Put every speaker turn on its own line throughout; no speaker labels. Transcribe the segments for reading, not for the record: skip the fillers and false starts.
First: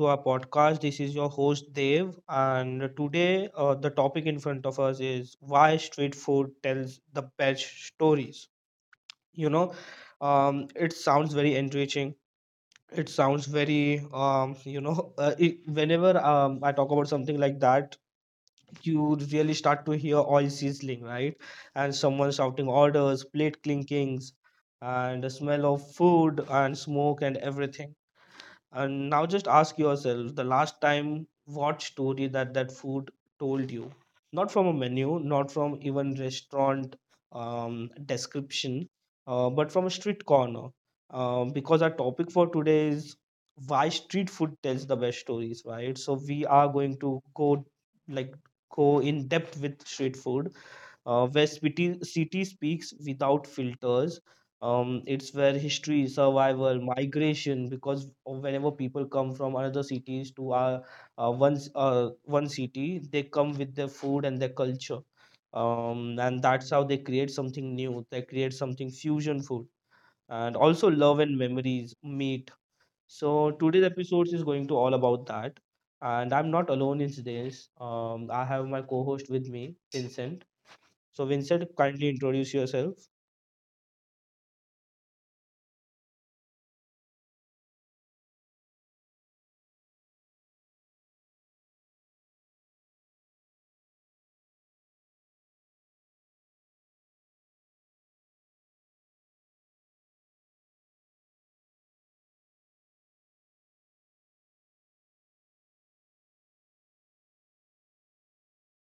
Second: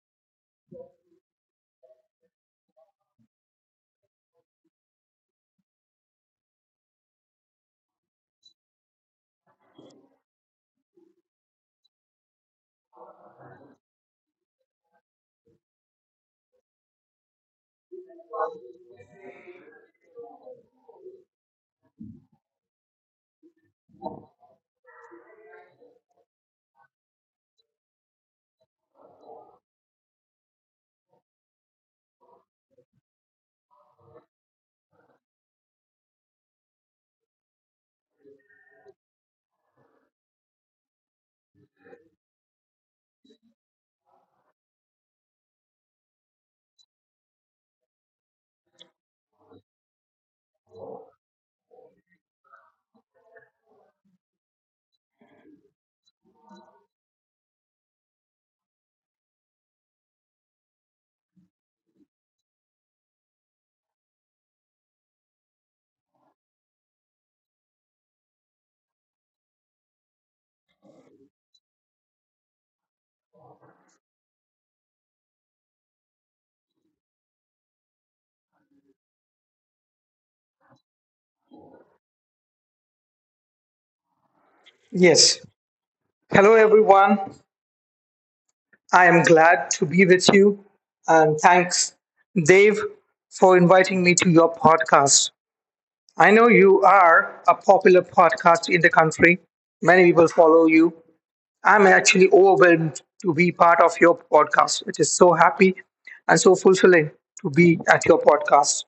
to our podcast. This is your host Dev, and today the topic in front of us is why street food tells the best stories. You know, it sounds very enriching. It sounds very, whenever I talk about something like that, you really start to hear oil sizzling, right? And someone shouting orders, plate clinkings, and the smell of food and smoke and everything, and now just ask yourself the last time what story that food told you. Not from a menu, not from even restaurant description, but from a street corner. Because our topic for today is why street food tells the best stories, right? So we are going to go like go in depth with street food where city speaks without filters. It's where history, survival, migration, because whenever people come from another cities to our one city, they come with their food and their culture, and that's how they create something new. They create something fusion food, and also love and memories meet. So today's episode is going to all about that, and I'm not alone in this. I have my co-host with me, Vincent. So, Vincent, kindly introduce yourself.
Yes. Hello, everyone. I am glad to be with you. And thanks, Dave, for inviting me to your podcast. I know you are a popular podcast in the country. Many people follow you. I'm actually overwhelmed to be part of your podcast. It is so happy and so fulfilling to be at your podcast.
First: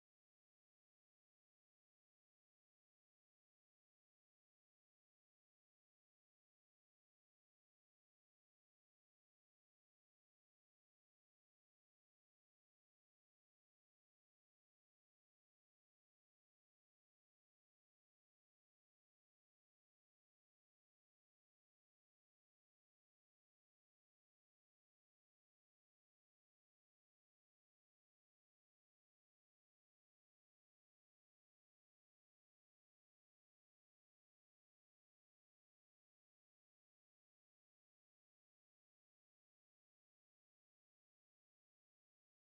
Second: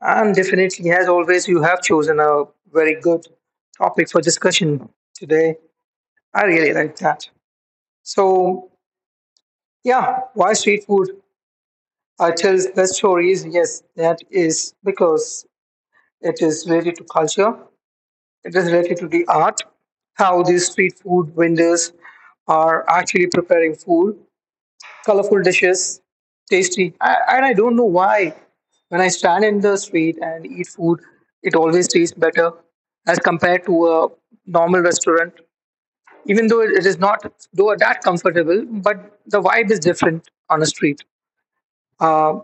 And definitely, as always, you have chosen a very good topic for discussion today. I really like that. So yeah, why street food? I tell best stories. Yes, that is because it is related to culture. It is related to the art, how these street food vendors are actually preparing food, colorful dishes, tasty. And I don't know why. When I stand in the street and eat food, it always tastes better as compared to a normal restaurant. Even though it is not though that comfortable, but the vibe is different on a street. Uh,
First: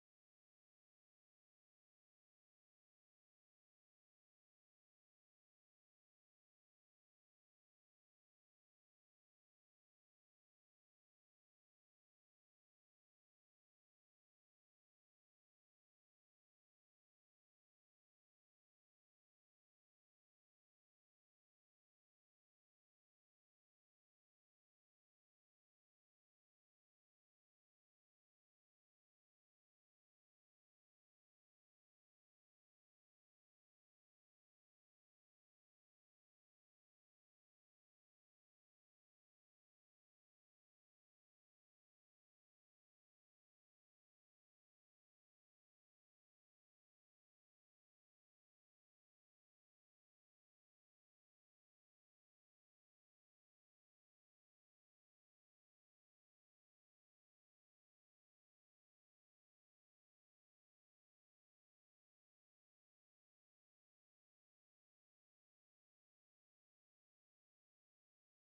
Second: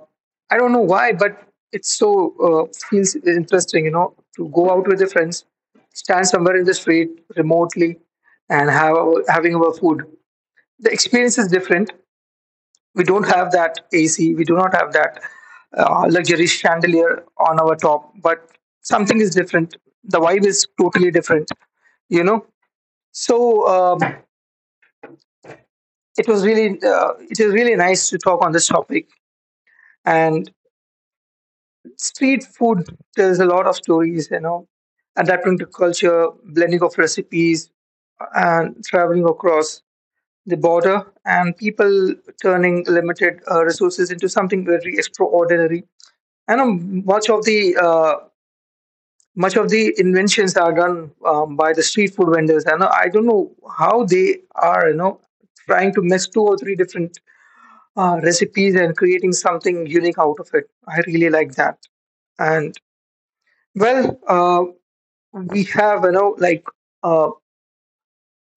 I don't know why, but it's so feels interesting, to go out with your friends, stand somewhere in the street remotely, and having our food. The experience is different. We don't have that AC. We do not have that luxury chandelier on our top, but something is different. The vibe is totally different, you know. So um, it was really it is really nice to talk on this topic, and street food, there's a lot of stories, you know, adapting to culture, blending of recipes, and traveling across the border, and people turning limited resources into something very extraordinary. I know much of the inventions are done by the street food vendors. I don't know how they are, you know, trying to mix two or three different recipes and creating something unique out of it. I really like that. And well, uh, we have, uh,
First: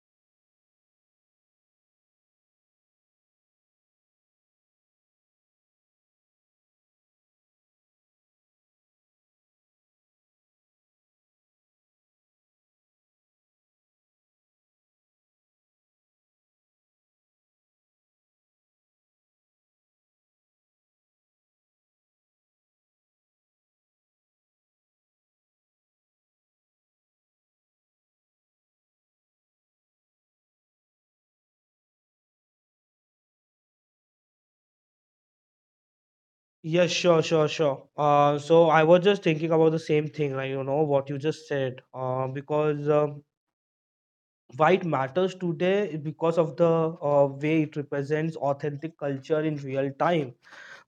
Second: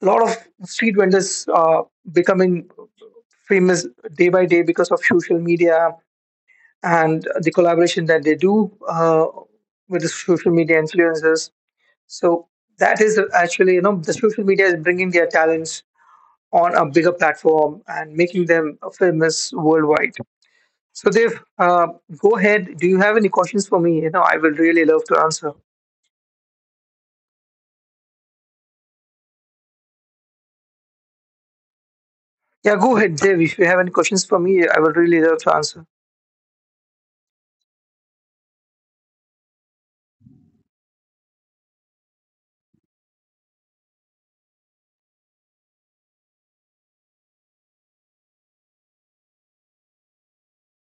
a lot of street vendors becoming famous day by day because of social media and the collaboration that they do with the social media influencers. So that is actually, you know, the social media is bringing their talents on a bigger platform and making them famous worldwide. So Dev, go ahead do you have any questions for me you know I will really love to answer Yeah, go ahead, Dev. If you have any questions for me, I will really love to answer.
Yes, sure, sure, sure. So I was just thinking about the same thing, like you know what you just said. Because Why it matters today is because of the way it represents authentic culture in real time.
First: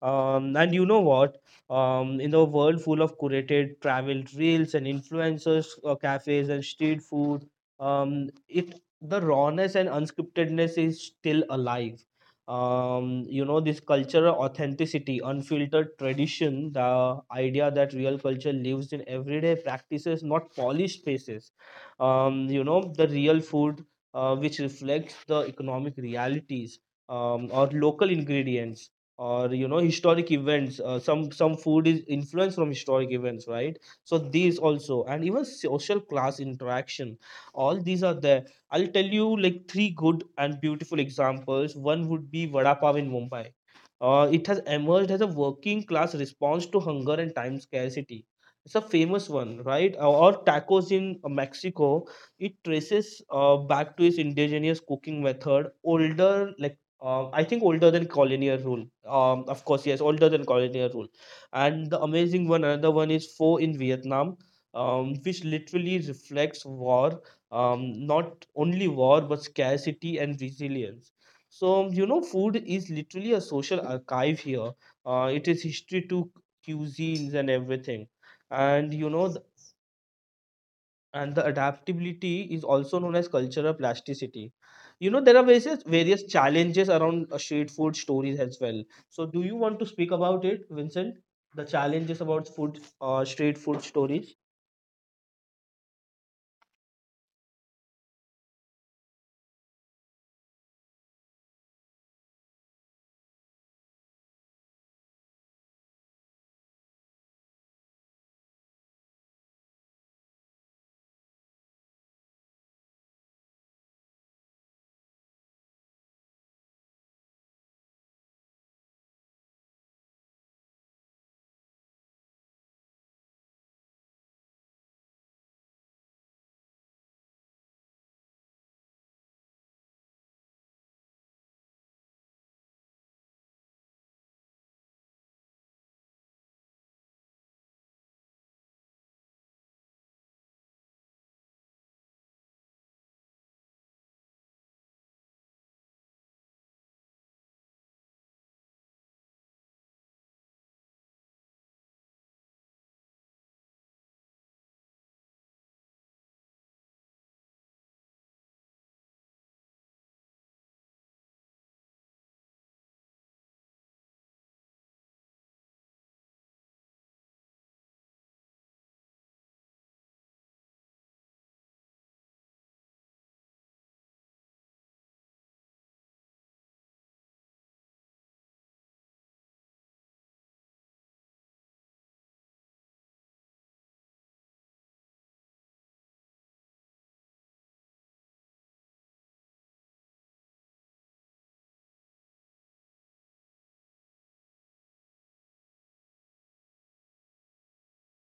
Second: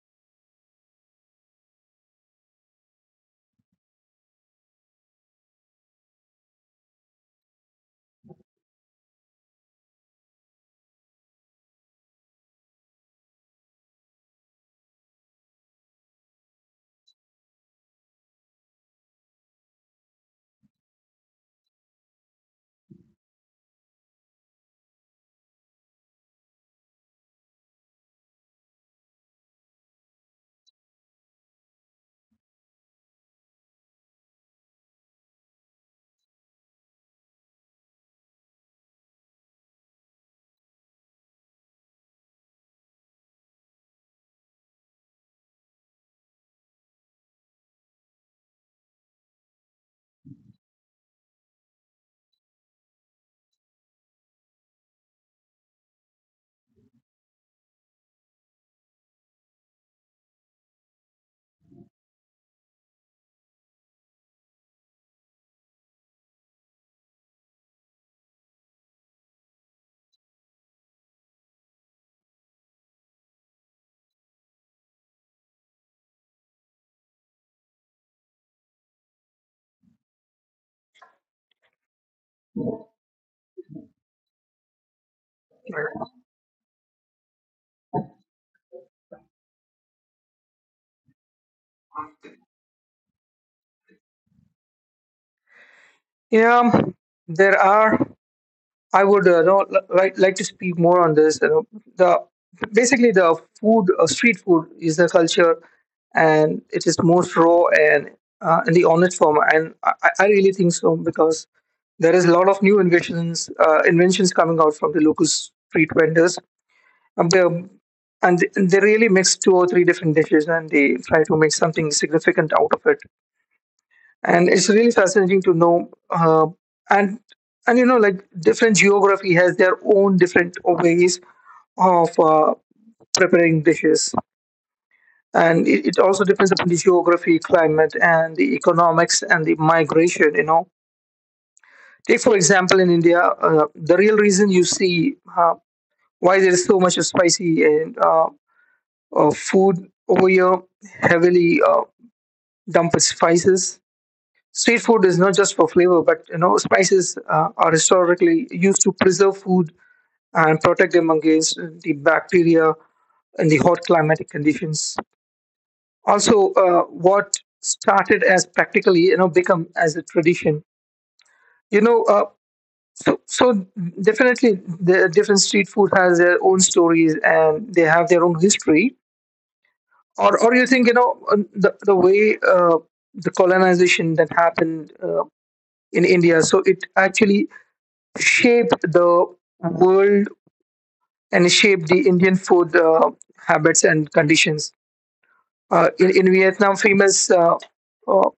And you know what? In a world full of curated travel reels and influencers, cafes and street food, it the rawness and unscriptedness is still alive. You know, this cultural authenticity, unfiltered tradition, the idea that real culture lives in everyday practices, not polished spaces. You know, the real food which reflects the economic realities, or local ingredients, or you know historic events. Some food is influenced from historic events, right? So these also, and even social class interaction, all these are there. I'll tell you like three good and beautiful examples. One would be vada pav in Mumbai. It has emerged as a working class response to hunger and time scarcity. It's a famous one, right? Or tacos in Mexico. It traces back to its indigenous cooking method, older like I think older than colonial rule. Of course, yes, older than colonial rule. And the amazing one, another one is four in Vietnam, which literally reflects war, not only war but scarcity and resilience. So you know, food is literally a social archive here. It is history to cuisines and everything. And you know, and the adaptability is also known as cultural plasticity. You know, there are various challenges around street food stories as well. So, do you want to speak about it, Vincent? The challenges about food, street food stories.
Yeah, there are. I would like to speak more on this. You know, the basically the food, street food, is the culture, and it is most raw and in the honest form. And I really think so because there is a lot of new inventions coming out from the local street vendors. And they and they really mix two or three different dishes, and they try to make something significant out of it, and it's really fascinating to know and and you know, like, different geography has their own different ways of preparing dishes, and it also depends upon the geography, climate, and the economics, and the migration, you know. Take for example in India, the real reason you see, why there is so much of spicy and food over here heavily dumped with spices. Street food is not just for flavor, but you know, spices are historically used to preserve food and protect them against the bacteria and the hot climatic conditions. Also, what started as practically, you know, become as a tradition. You know, uh, so so Definitely the different street food has their own stories and they have their own history. Or you think, you know, the way the colonization that happened in India, so it actually shaped the world and shaped the Indian food habits and conditions. In Vietnam, famous uh,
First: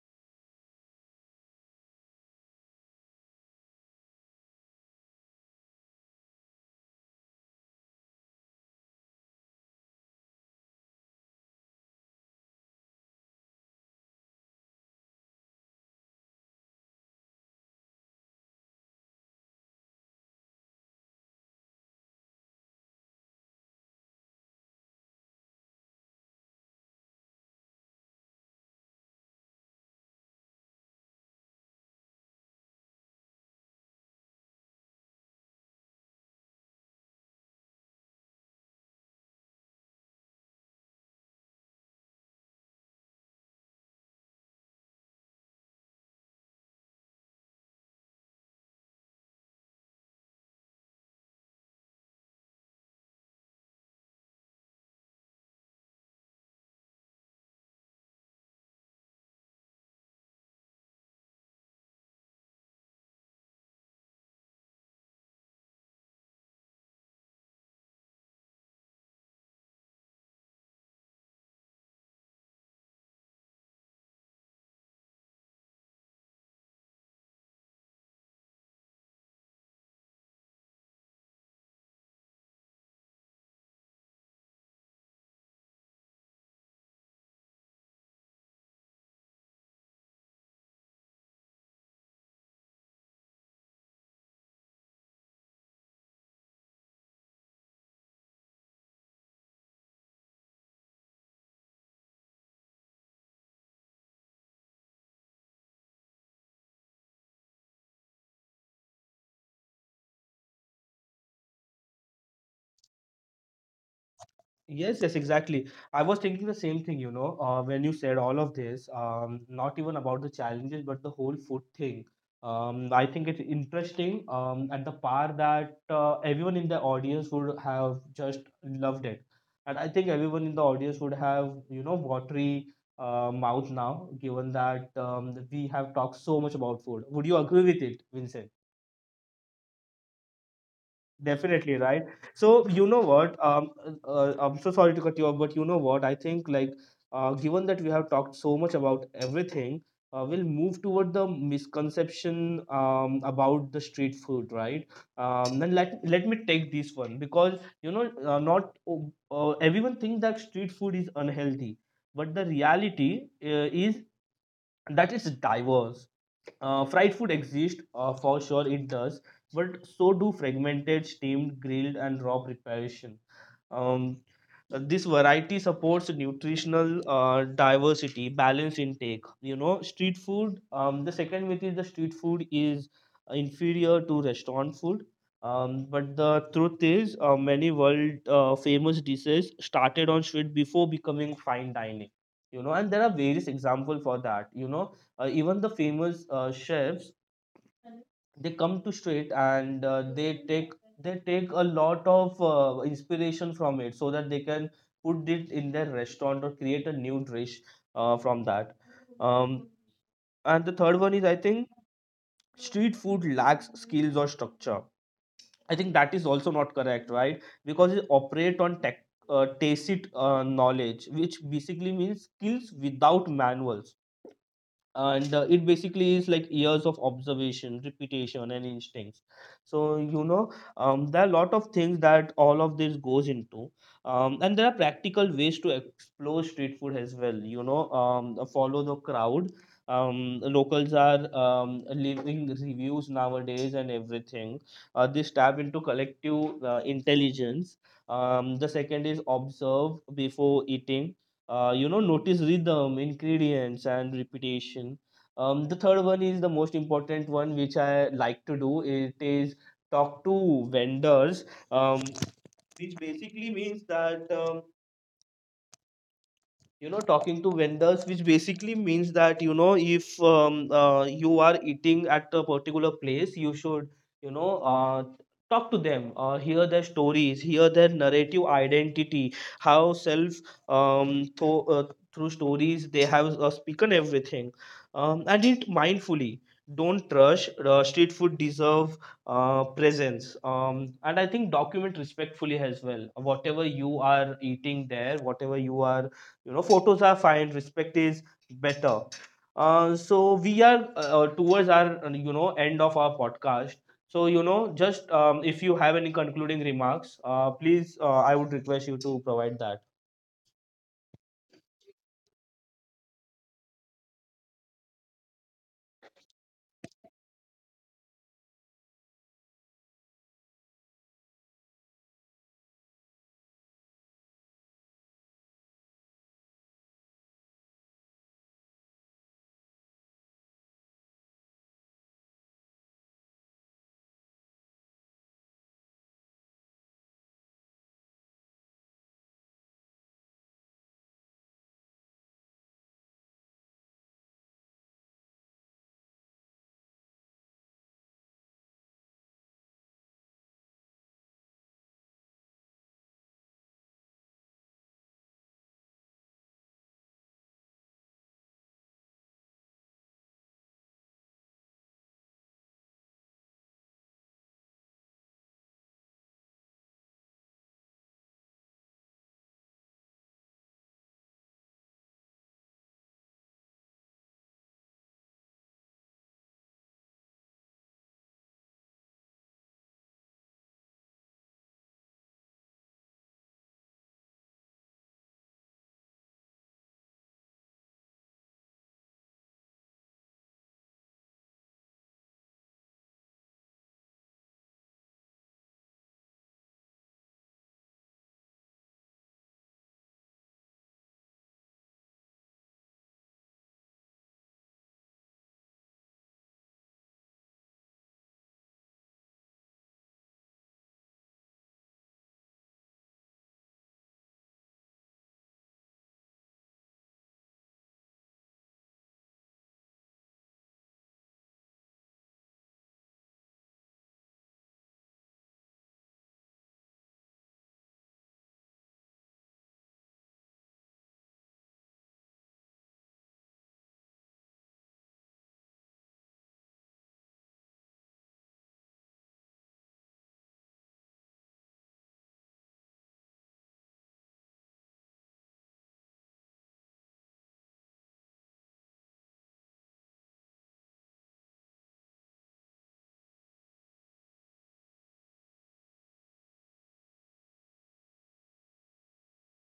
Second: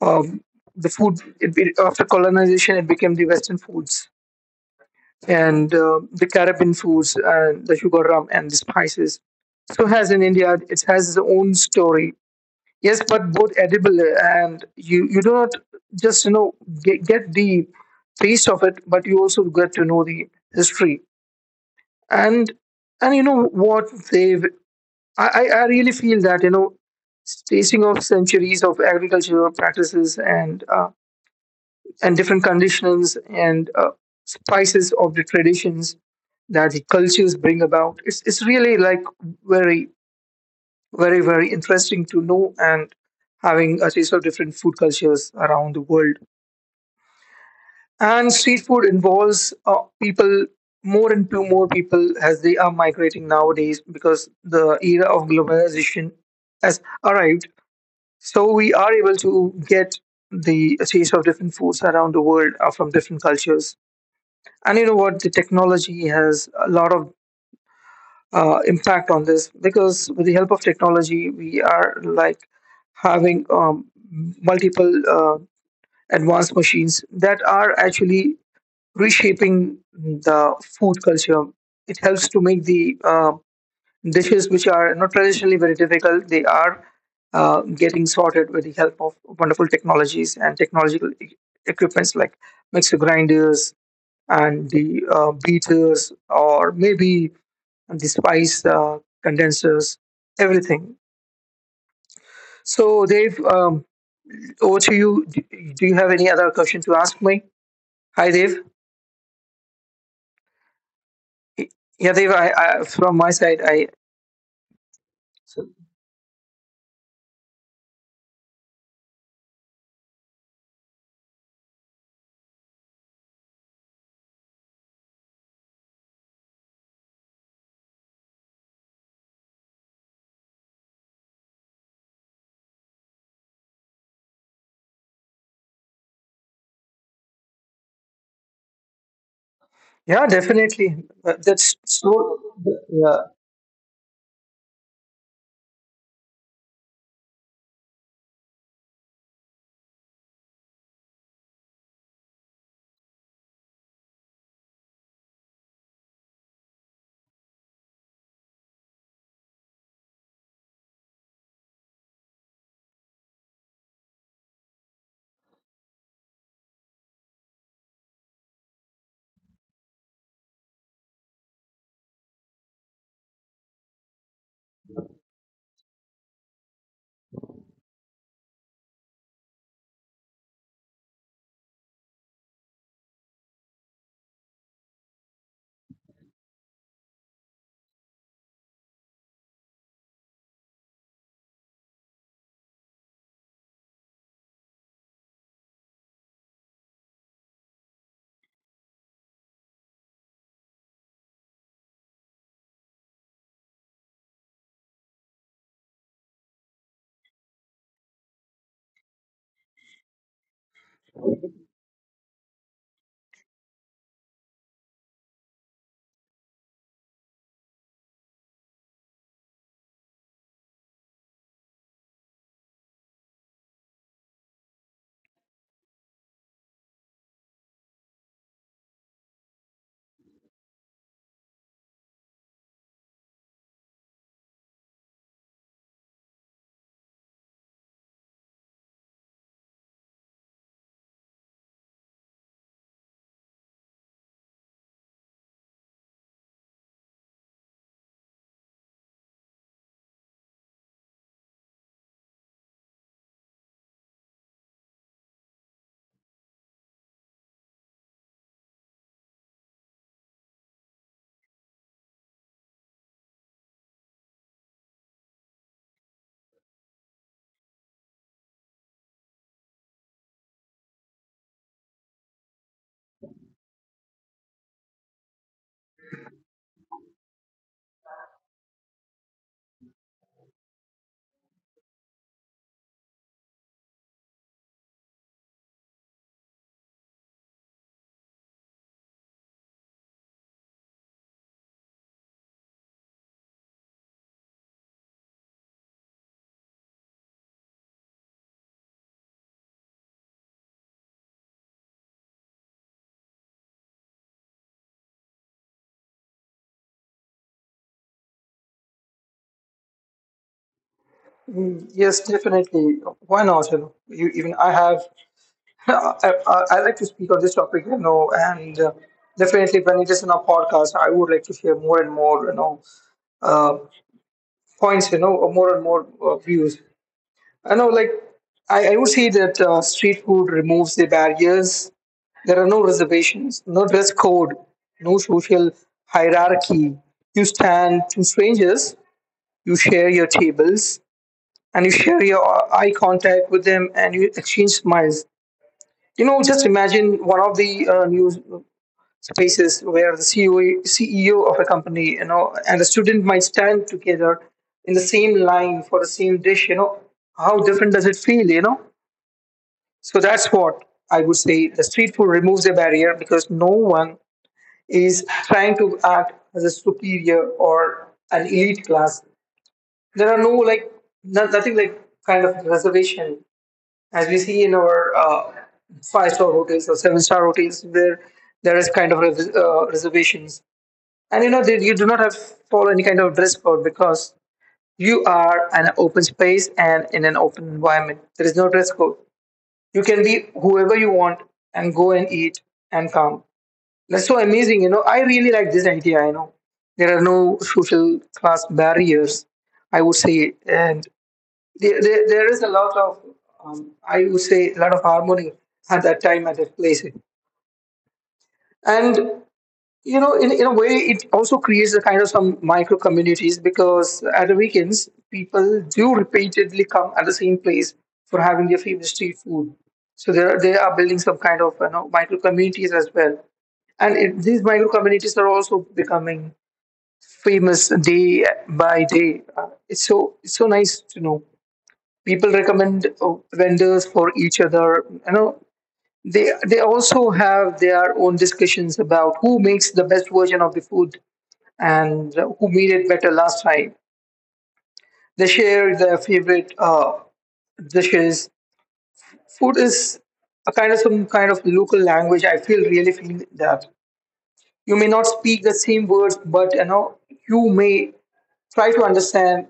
um, the after colonization, it became the Western foods and the Caribbean foods and the sugar, rum, and the spices. So has in India, it has its own story. Yes, but both edible, and you do not just, you know, get the taste of it, but you also get to know the history. and and you know what they've I really feel that, you know, tracing of centuries of agricultural practices and, different conditions, and spices of the traditions that the cultures bring about, it's really like very, very, very interesting to know, and having a taste of different food cultures around the world. And street food involves people, more and two more people, as they are migrating nowadays because the era of globalization has arrived. So we are able to get the taste of different foods around the world, from different cultures. And you know what, the technology has a lot of impact on this, because with the help of technology we are like having multiple advanced machines that are actually reshaping the food culture. It helps to make the dishes which are not traditionally very difficult. They are getting sorted with the help of wonderful technologies and technological equipments like mixer grinders and the beaters, or maybe the spice condensers, everything. So, Dave, over to you. Do you have any other question to ask me? Hi, Dave. Yeah, Dave. From my side, I
Yes, yes, exactly. I was thinking the same thing, you know, when you said all of this, not even about the challenges, but the whole food thing. I think it's interesting, at the par that everyone in the audience would have just loved it. And I think everyone in the audience would have, you know, watery mouth now, given that we have talked so much about food. Would you agree with it, Vincent?
yeah, definitely.
Definitely
That's
right.
so.
So you know
Yeah.
what? I'm so sorry to cut you off, but you know what? I think like, given that we have talked so much about everything, we'll move toward the misconception about the street food, right? Then let me take this one because you know not everyone thinks that street food is unhealthy, but the reality is that it's diverse. Fried food exists, for sure, it does, but so do fragmented, steamed, grilled, and raw preparation. Um, This variety supports nutritional diversity, balanced intake. You know, street food. The second myth is the street food is inferior to restaurant food. But the truth is, many world famous dishes started on street before becoming fine dining. You know, and there are various examples for that. You know, even the famous chefs, they come to straight and they take, they take a lot of inspiration from it so that they can put it in their restaurant or create a new dish from that. um, and the third one is, I think street food lacks skills or structure. I think that is also not correct, right? Because it operate on tech tacit knowledge, which basically means skills without manuals, and it basically is like years of observation, repetition and instincts. So you know, there are a lot of things that all of this goes into. And there are practical ways to explore street food as well, you know. Follow the crowd. Locals are, leaving reviews nowadays and everything. This tap into collective intelligence. The second is observe before eating. You know, notice rhythm, ingredients and repetition. The third one is the most important one, which I like to do it is talk to vendors, um, which basically means that, you know, talking to vendors, which basically means that you know, if you are eating at a particular place, you should, you know, talk to them, hear their stories, hear their narrative identity, how self, um, tho- uh, through stories they have spoken everything. Um, and it mindfully don't rush, street food deserve presence. And I think document respectfully as well, whatever you are eating there, whatever you are, you know, photos are fine, respect is better. So we are towards our, you know, end of our podcast. So you know just, if you have any concluding remarks, please, I would request you to provide that.
Yes, definitely. Why not? You know, you, even I have. I like to speak on this topic. You know, and definitely when it is in a podcast, I would like to hear more and more. You know, uh, points. You know, or more and more views. I know, like I would say that street food removes the barriers. There are no reservations, no dress code, no social hierarchy. You stand to strangers, you share your tables, and you share your eye contact with them, and you exchange smiles. You know, just imagine one of the news spaces where the CEO of a company, you know, and the student might stand together in the same line for the same dish. You know, how different does it feel? You know, so that's what I would say, the street food removes the barrier because no one is trying to act as a superior or an elite class. There are no like no, nothing like kind of reservation as we see in our five-star hotels or seven-star hotels where there is kind of reservations. And you know that you do not have to follow any kind of dress code because you are an open space, and in an open environment there is no dress code. You can be whoever you want, and go and eat, and come. That's so amazing, you know. I really like this idea, you know. There are no social class barriers, I would say. And there is a lot of, I would say, a lot of harmony at that time, at that place. And you know, in a way, it also creates a kind of some micro communities, because at the weekends people do repeatedly come at the same place for having their favorite street food. They are building some kind of, you know, micro communities as well. And these micro communities are also becoming famous day by day. It's so nice to know, people recommend vendors for each other. You know, they also have their own discussions about who makes the best version of the food and who made it better last time. They share their favorite dishes. Food is a kind of some kind of local language, I feel, really feel that. You may not speak the same words, but you know, you may try to understand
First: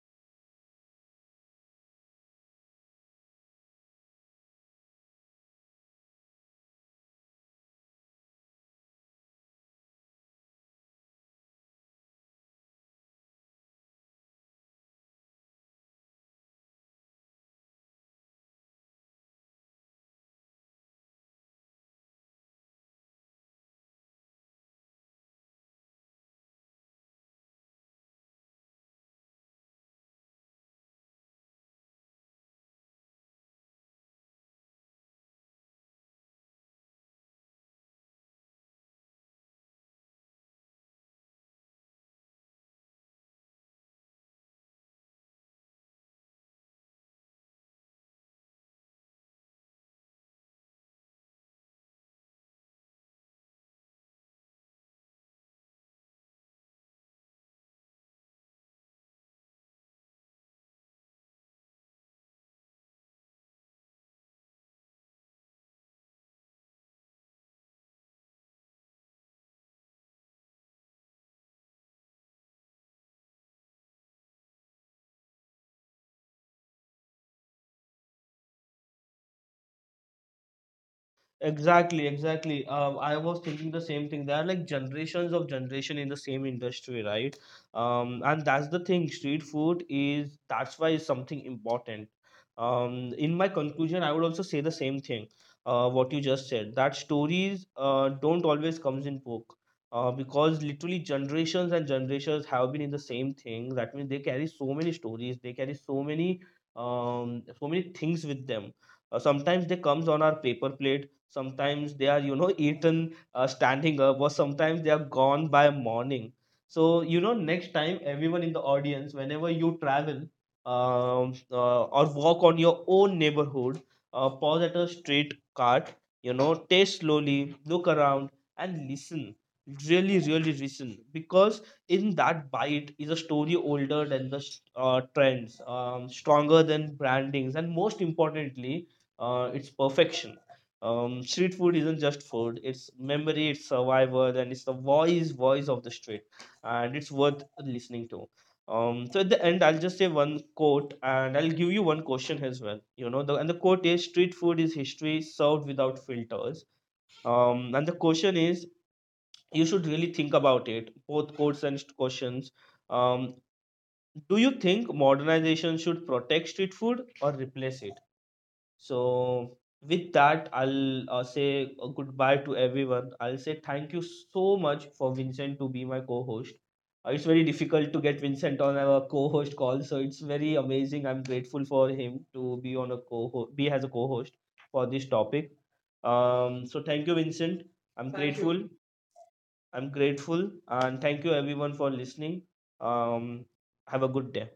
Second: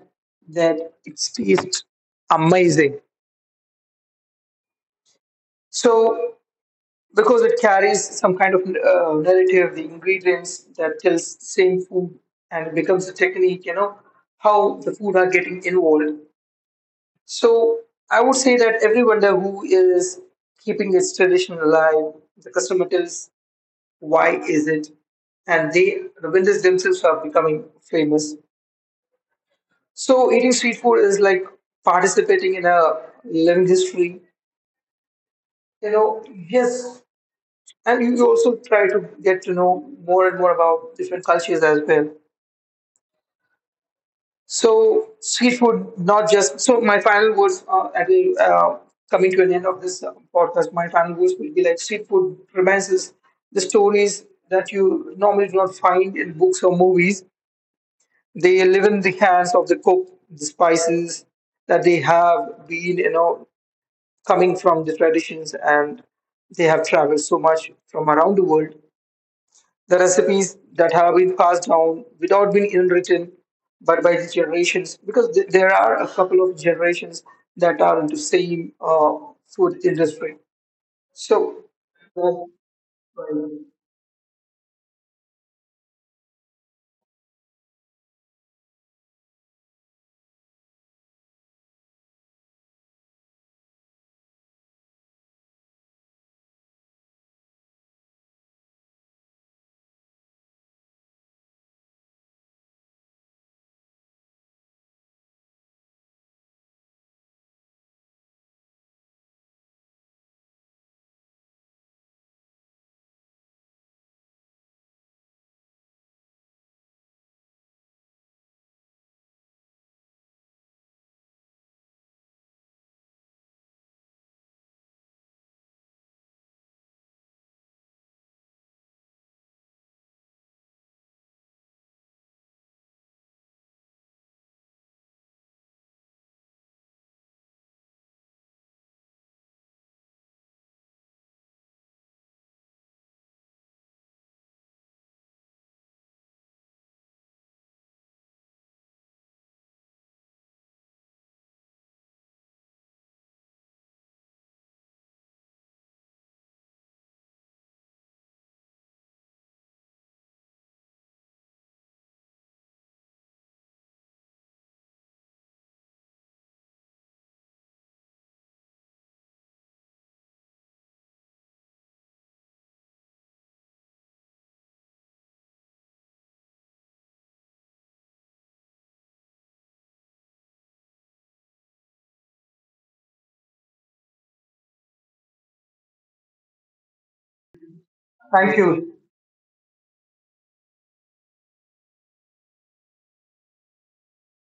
that it tastes amazing. So because it carries some kind of narrative, the ingredients that tells same food, and it becomes a technique, you know, how the food are getting involved. So I would say that every vendor who is keeping its tradition alive, the customer tells why is it, and the vendors themselves are becoming famous. So eating street food is like participating in a living history. You know, yes, and you also try to get to know more and more about different cultures as well. So street food, not just. So my final words, coming to an end of this podcast, my final words will be like, street food romances the stories that you normally do not find in books or movies. They live in the hands of the cook, the spices that they have been, you know, coming from the traditions, and they have traveled so much from around the world. The recipes that have been passed down without being unwritten, but by the generations, because there are a couple of generations that are in the same food industry. So,
Exactly,
that's
exactly. I was
right.
thinking the same thing. There are like generations of generation in the same industry, right? And that's the thing. Street food is, that's why it's something important. In my conclusion, I would also say the same thing. What you just said, that stories don't always comes in book. Because literally generations and generations have been in the same thing. That means they carry so many stories. They carry so many, so many things with them. Sometimes they comes on our paper plate, sometimes they are you know eaten standing up, or sometimes they are gone by morning. So you know next time, everyone in the audience, whenever you travel, or walk on your own neighborhood, pause at a street cart, you know, taste slowly, look around, and listen, really really listen, because in that bite is a story older than the trends, stronger than brandings, and most importantly, it's perfection. Street food isn't just food. It's memory, it's survival, and it's the voice of the street, and it's worth listening to. So at the end, I'll just say one quote, and I'll give you one question as well. You know, the and the quote is: "Street food is history served without filters." And the question is: you should really think about it. Both quotes and questions. Um, do you think modernization should protect street food or replace it? So, with that, I'll say a goodbye to everyone. I'll say thank you so much for Vincent to be my co host. It's very difficult to get Vincent on our co host call, so it's very amazing. I'm grateful for him to be on a co be as a co host for this topic. So, thank you, Vincent. I'm Thank you.
Thank
Grateful.
you.
I'm grateful. And thank you, everyone, for listening. Um, have a good day.